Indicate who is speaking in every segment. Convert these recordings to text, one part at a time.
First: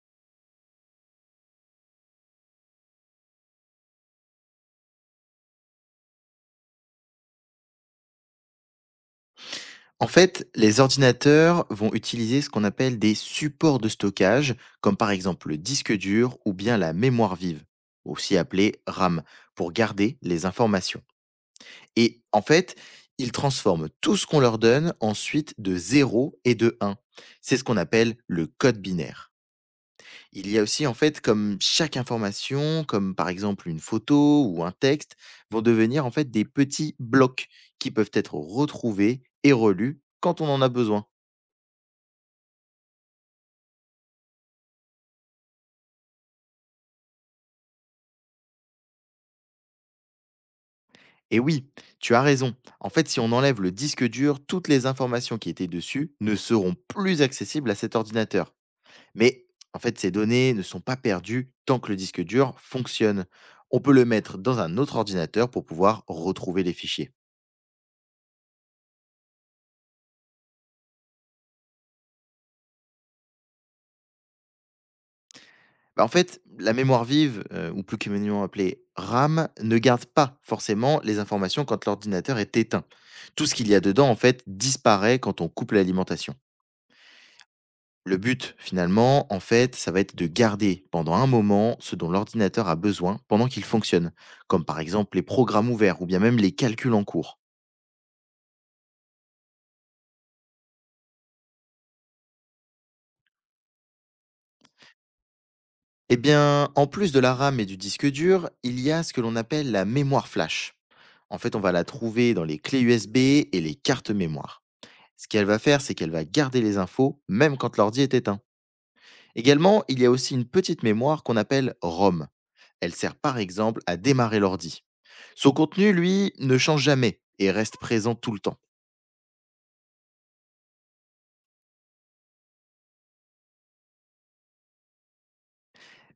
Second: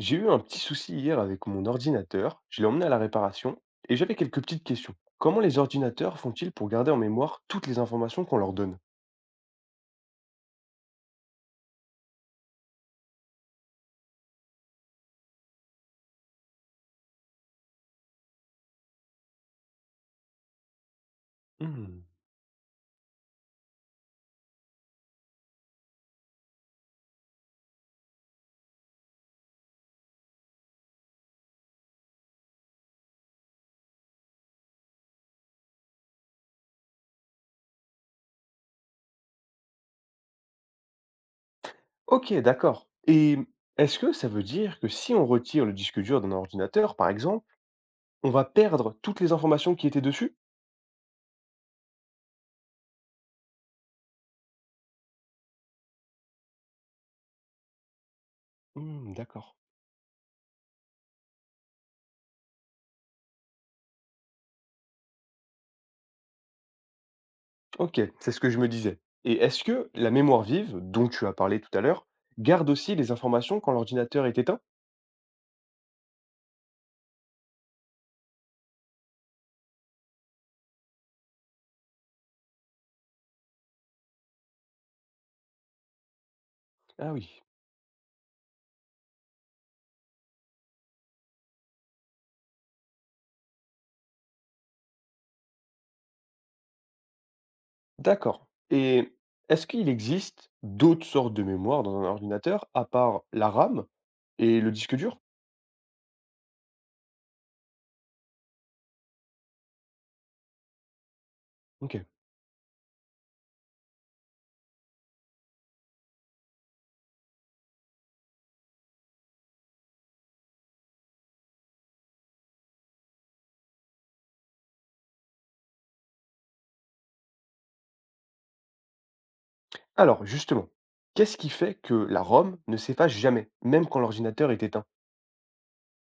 Speaker 1: J'ai eu un petit souci hier avec mon ordinateur, je l'ai emmené à la réparation et j'avais quelques petites questions. Comment les ordinateurs font-ils pour garder en mémoire toutes les informations qu'on leur donne?
Speaker 2: En fait, les ordinateurs vont utiliser ce qu'on appelle des supports de stockage, comme par exemple le disque dur ou bien la mémoire vive, aussi appelée RAM, pour garder les informations.
Speaker 1: Hmm.
Speaker 2: Et en fait, ils transforment tout ce qu'on leur donne ensuite de 0 et de 1. C'est ce qu'on appelle le code binaire. Il y a aussi en fait comme chaque information, comme par exemple une photo ou un texte, vont devenir en fait des petits blocs qui peuvent être retrouvés et relus quand on en a besoin.
Speaker 1: Ok, d'accord. Et est-ce que ça veut dire que si on retire le disque dur d'un ordinateur, par exemple, on va perdre toutes les informations qui étaient dessus?
Speaker 2: Et oui, tu as raison. En fait, si on enlève le disque dur, toutes les informations qui étaient dessus ne seront plus accessibles à cet ordinateur.
Speaker 1: Hmm,
Speaker 2: Mais
Speaker 1: d'accord.
Speaker 2: en fait, ces données ne sont pas perdues tant que le disque dur fonctionne. On peut le mettre dans un autre ordinateur pour pouvoir retrouver les fichiers.
Speaker 1: Ok, c'est ce que je me disais. Et est-ce que la mémoire vive, dont tu as parlé tout à l'heure, garde aussi les informations quand l'ordinateur est éteint?
Speaker 2: Bah, en fait, la mémoire vive, ou plus communément appelée RAM, ne garde pas forcément les informations quand l'ordinateur est éteint. Tout ce qu'il y a dedans, en fait, disparaît quand on coupe l'alimentation.
Speaker 1: Ah oui.
Speaker 2: Le but, finalement, en fait, ça va être de garder pendant un moment ce dont l'ordinateur a besoin pendant qu'il fonctionne, comme par exemple les programmes ouverts ou bien même les calculs en cours.
Speaker 1: D'accord. Et est-ce qu'il existe d'autres sortes de mémoire dans un ordinateur à part la RAM et le disque dur?
Speaker 2: Eh bien, en plus de la RAM et du disque dur, il y a ce que l'on appelle la mémoire flash. En fait, on va la
Speaker 1: Ok.
Speaker 2: trouver dans les clés USB et les cartes mémoire. Ce qu'elle va faire, c'est qu'elle va garder les infos même quand l'ordi est éteint. Également, il y a aussi une petite mémoire qu'on appelle ROM. Elle sert par exemple à démarrer l'ordi. Son contenu, lui, ne change jamais et reste présent tout le temps.
Speaker 1: Alors, justement, qu'est-ce qui fait que la ROM ne s'efface jamais, même quand l'ordinateur est éteint?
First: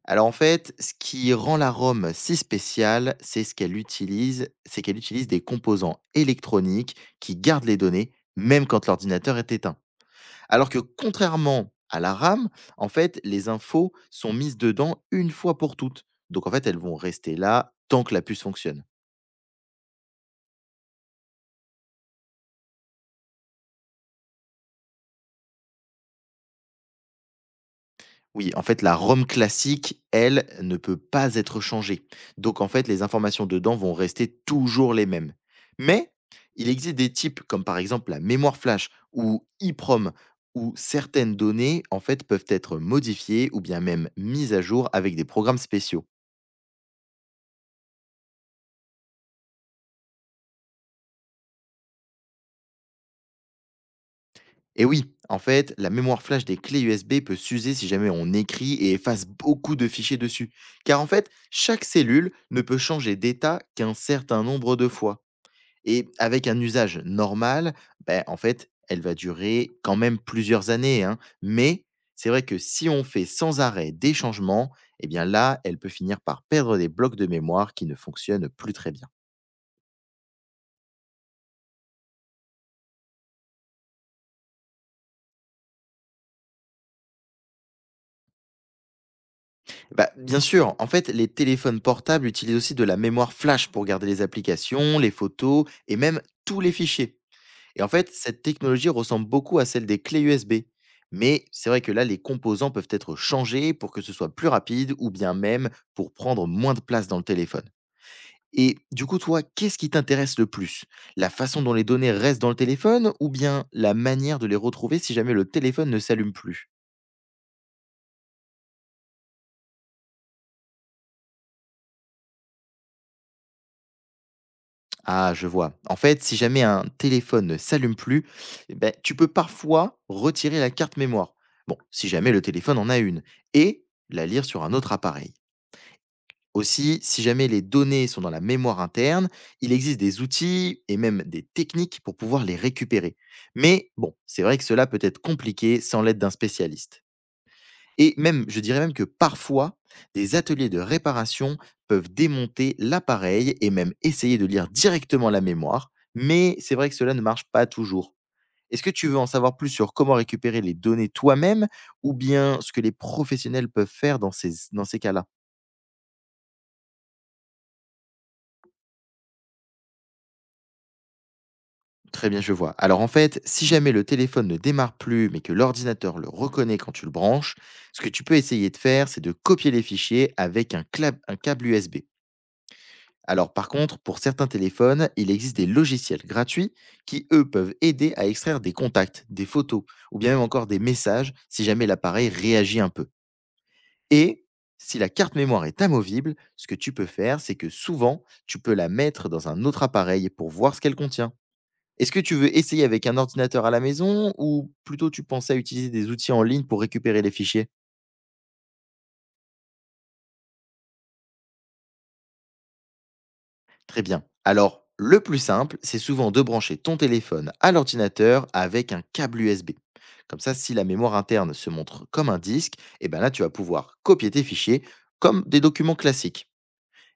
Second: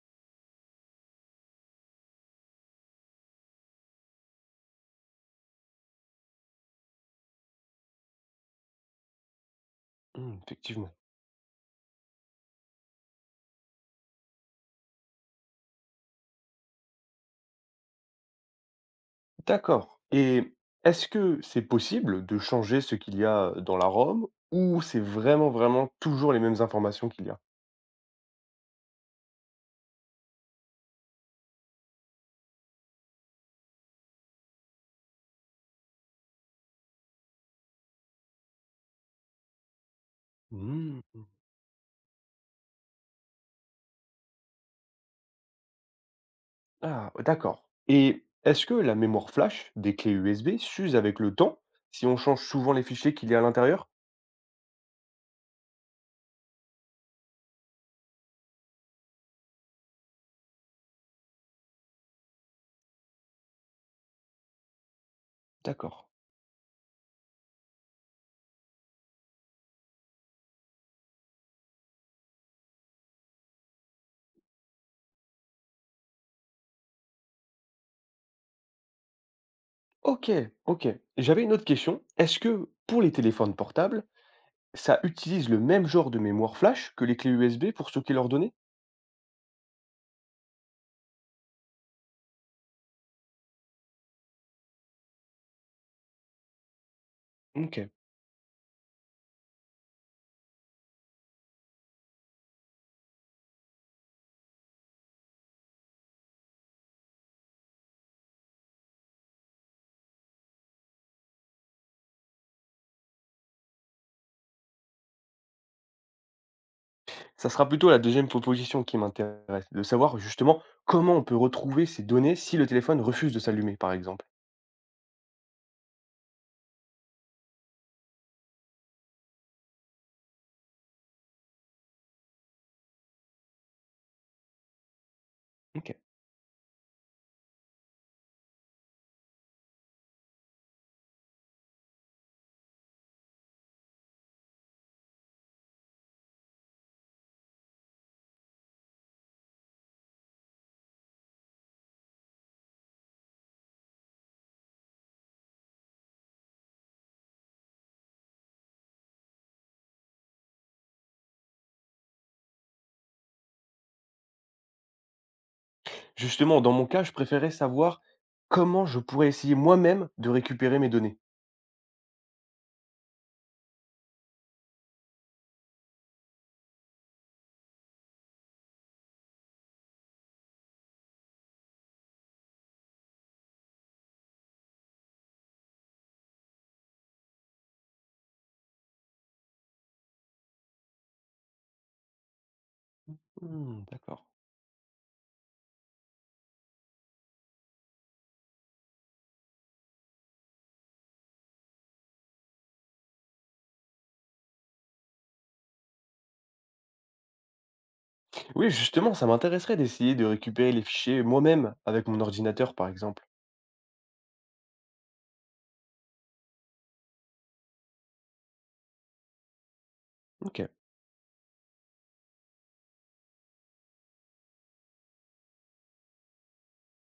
Speaker 2: Alors en fait, ce qui rend la ROM si spéciale, c'est ce qu'elle utilise, c'est qu'elle utilise des composants électroniques qui gardent les données même quand l'ordinateur est éteint.
Speaker 1: Hmm,
Speaker 2: Alors que
Speaker 1: effectivement.
Speaker 2: contrairement à la RAM, en fait, les infos sont mises dedans une fois pour toutes. Donc en fait, elles vont rester là tant que la puce fonctionne.
Speaker 1: D'accord. Et est-ce que c'est possible de changer ce qu'il y a dans la ROM ou c'est vraiment, vraiment toujours les mêmes informations qu'il y a?
Speaker 2: Oui, en fait, la ROM classique, elle, ne peut pas être changée. Donc, en fait, les informations dedans vont rester toujours les mêmes. Mais il existe des types, comme par exemple la mémoire flash ou EEPROM, où
Speaker 1: Hmm.
Speaker 2: certaines données, en fait, peuvent être modifiées ou bien même mises à jour avec des programmes spéciaux.
Speaker 1: Ah, d'accord. Et est-ce que la mémoire flash des clés USB s'use avec le temps si on change souvent les fichiers qu'il y a à l'intérieur?
Speaker 2: Et oui, en fait, la mémoire flash des clés USB peut s'user si jamais on écrit et efface beaucoup de fichiers dessus. Car en fait, chaque cellule ne peut changer d'état qu'un certain nombre de fois.
Speaker 1: D'accord.
Speaker 2: Et avec un usage normal, ben en fait, elle va durer quand même plusieurs années, hein. Mais c'est vrai que si on fait sans arrêt des changements, eh bien là, elle peut finir par perdre des blocs de mémoire qui ne fonctionnent plus très bien.
Speaker 1: Ok, ok. J'avais une autre question. Est-ce que pour les téléphones portables, ça utilise le même genre de mémoire flash que les clés USB pour stocker leurs données?
Speaker 2: Bah, bien sûr, en fait, les téléphones portables utilisent aussi de la mémoire flash pour garder les applications, les photos et même tous les fichiers.
Speaker 1: Ok.
Speaker 2: Et en fait, cette technologie ressemble beaucoup à celle des clés USB. Mais c'est vrai que là, les composants peuvent être changés pour que ce soit plus rapide ou bien même pour prendre moins de place dans le téléphone. Et du coup, toi, qu'est-ce qui t'intéresse le plus? La façon dont les données restent dans le téléphone ou bien la manière de les retrouver si jamais le téléphone ne s'allume plus?
Speaker 1: Ça sera plutôt la deuxième proposition qui m'intéresse, de savoir justement comment on peut retrouver ces données si le téléphone refuse de s'allumer, par exemple.
Speaker 2: Ah, je vois. En fait, si jamais un téléphone ne s'allume plus, eh ben, tu peux parfois retirer la carte mémoire. Bon, si jamais le téléphone en a une. Et la lire sur un autre appareil.
Speaker 1: Ok.
Speaker 2: Aussi, si jamais les données sont dans la mémoire interne, il existe des outils et même des techniques pour pouvoir les récupérer. Mais bon, c'est vrai que cela peut être compliqué sans l'aide d'un spécialiste. Et même, je dirais même que parfois, des ateliers de réparation peuvent démonter l'appareil et même essayer de lire directement la mémoire, mais c'est vrai que cela ne marche pas toujours. Est-ce que tu veux en savoir plus sur comment récupérer les données toi-même ou bien ce que les professionnels peuvent faire dans ces cas-là?
Speaker 1: Justement, dans mon cas, je préférais savoir comment je pourrais essayer moi-même de récupérer mes données.
Speaker 2: Très bien, je vois. Alors en fait, si jamais le téléphone ne démarre plus, mais que l'ordinateur le reconnaît quand tu le branches, ce que tu peux essayer de faire, c'est de copier les fichiers avec un câble USB. Alors par contre, pour certains téléphones, il existe des logiciels gratuits qui, eux, peuvent aider à extraire des contacts, des photos, ou bien même encore des messages si jamais l'appareil réagit un peu.
Speaker 1: Mmh, d'accord.
Speaker 2: Et si la carte mémoire est amovible, ce que tu peux faire, c'est que souvent, tu peux la mettre dans un autre appareil pour voir ce qu'elle contient. Est-ce que tu veux essayer avec un ordinateur à la maison ou plutôt tu pensais à utiliser des outils en ligne pour récupérer les fichiers?
Speaker 1: Oui, justement, ça m'intéresserait d'essayer de récupérer les fichiers moi-même avec mon ordinateur, par exemple.
Speaker 2: Très bien. Alors, le plus simple, c'est souvent de brancher ton téléphone à l'ordinateur avec un câble USB. Comme ça,
Speaker 1: Ok.
Speaker 2: si la mémoire interne se montre comme un disque, et ben là, tu vas pouvoir copier tes fichiers comme des documents classiques.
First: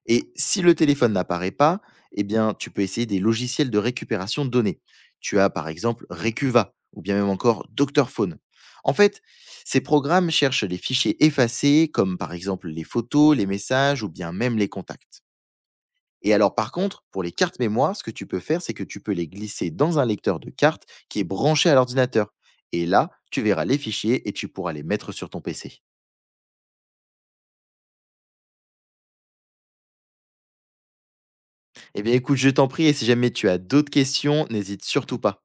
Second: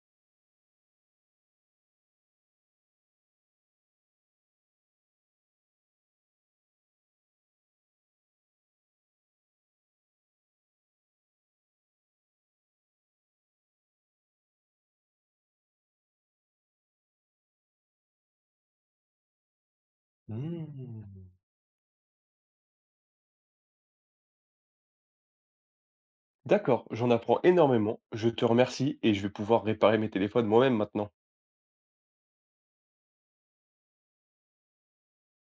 Speaker 2: Et si le téléphone n'apparaît pas, eh bien, tu peux essayer des logiciels de récupération de données. Tu as par exemple Recuva ou bien même encore Docteur Phone. En fait, ces programmes cherchent les fichiers effacés, comme par exemple les photos, les messages ou bien même les contacts. Et alors par contre, pour les cartes mémoire, ce que tu peux faire, c'est que tu peux les glisser dans un lecteur de cartes qui est
Speaker 1: Mmh.
Speaker 2: branché à l'ordinateur. Et là, tu verras les fichiers et tu pourras les mettre sur ton PC.
Speaker 1: D'accord, j'en apprends énormément. Je te remercie et je vais pouvoir réparer mes téléphones moi-même maintenant.
Speaker 2: Eh bien écoute, je t'en prie, et si jamais tu as d'autres questions, n'hésite surtout pas.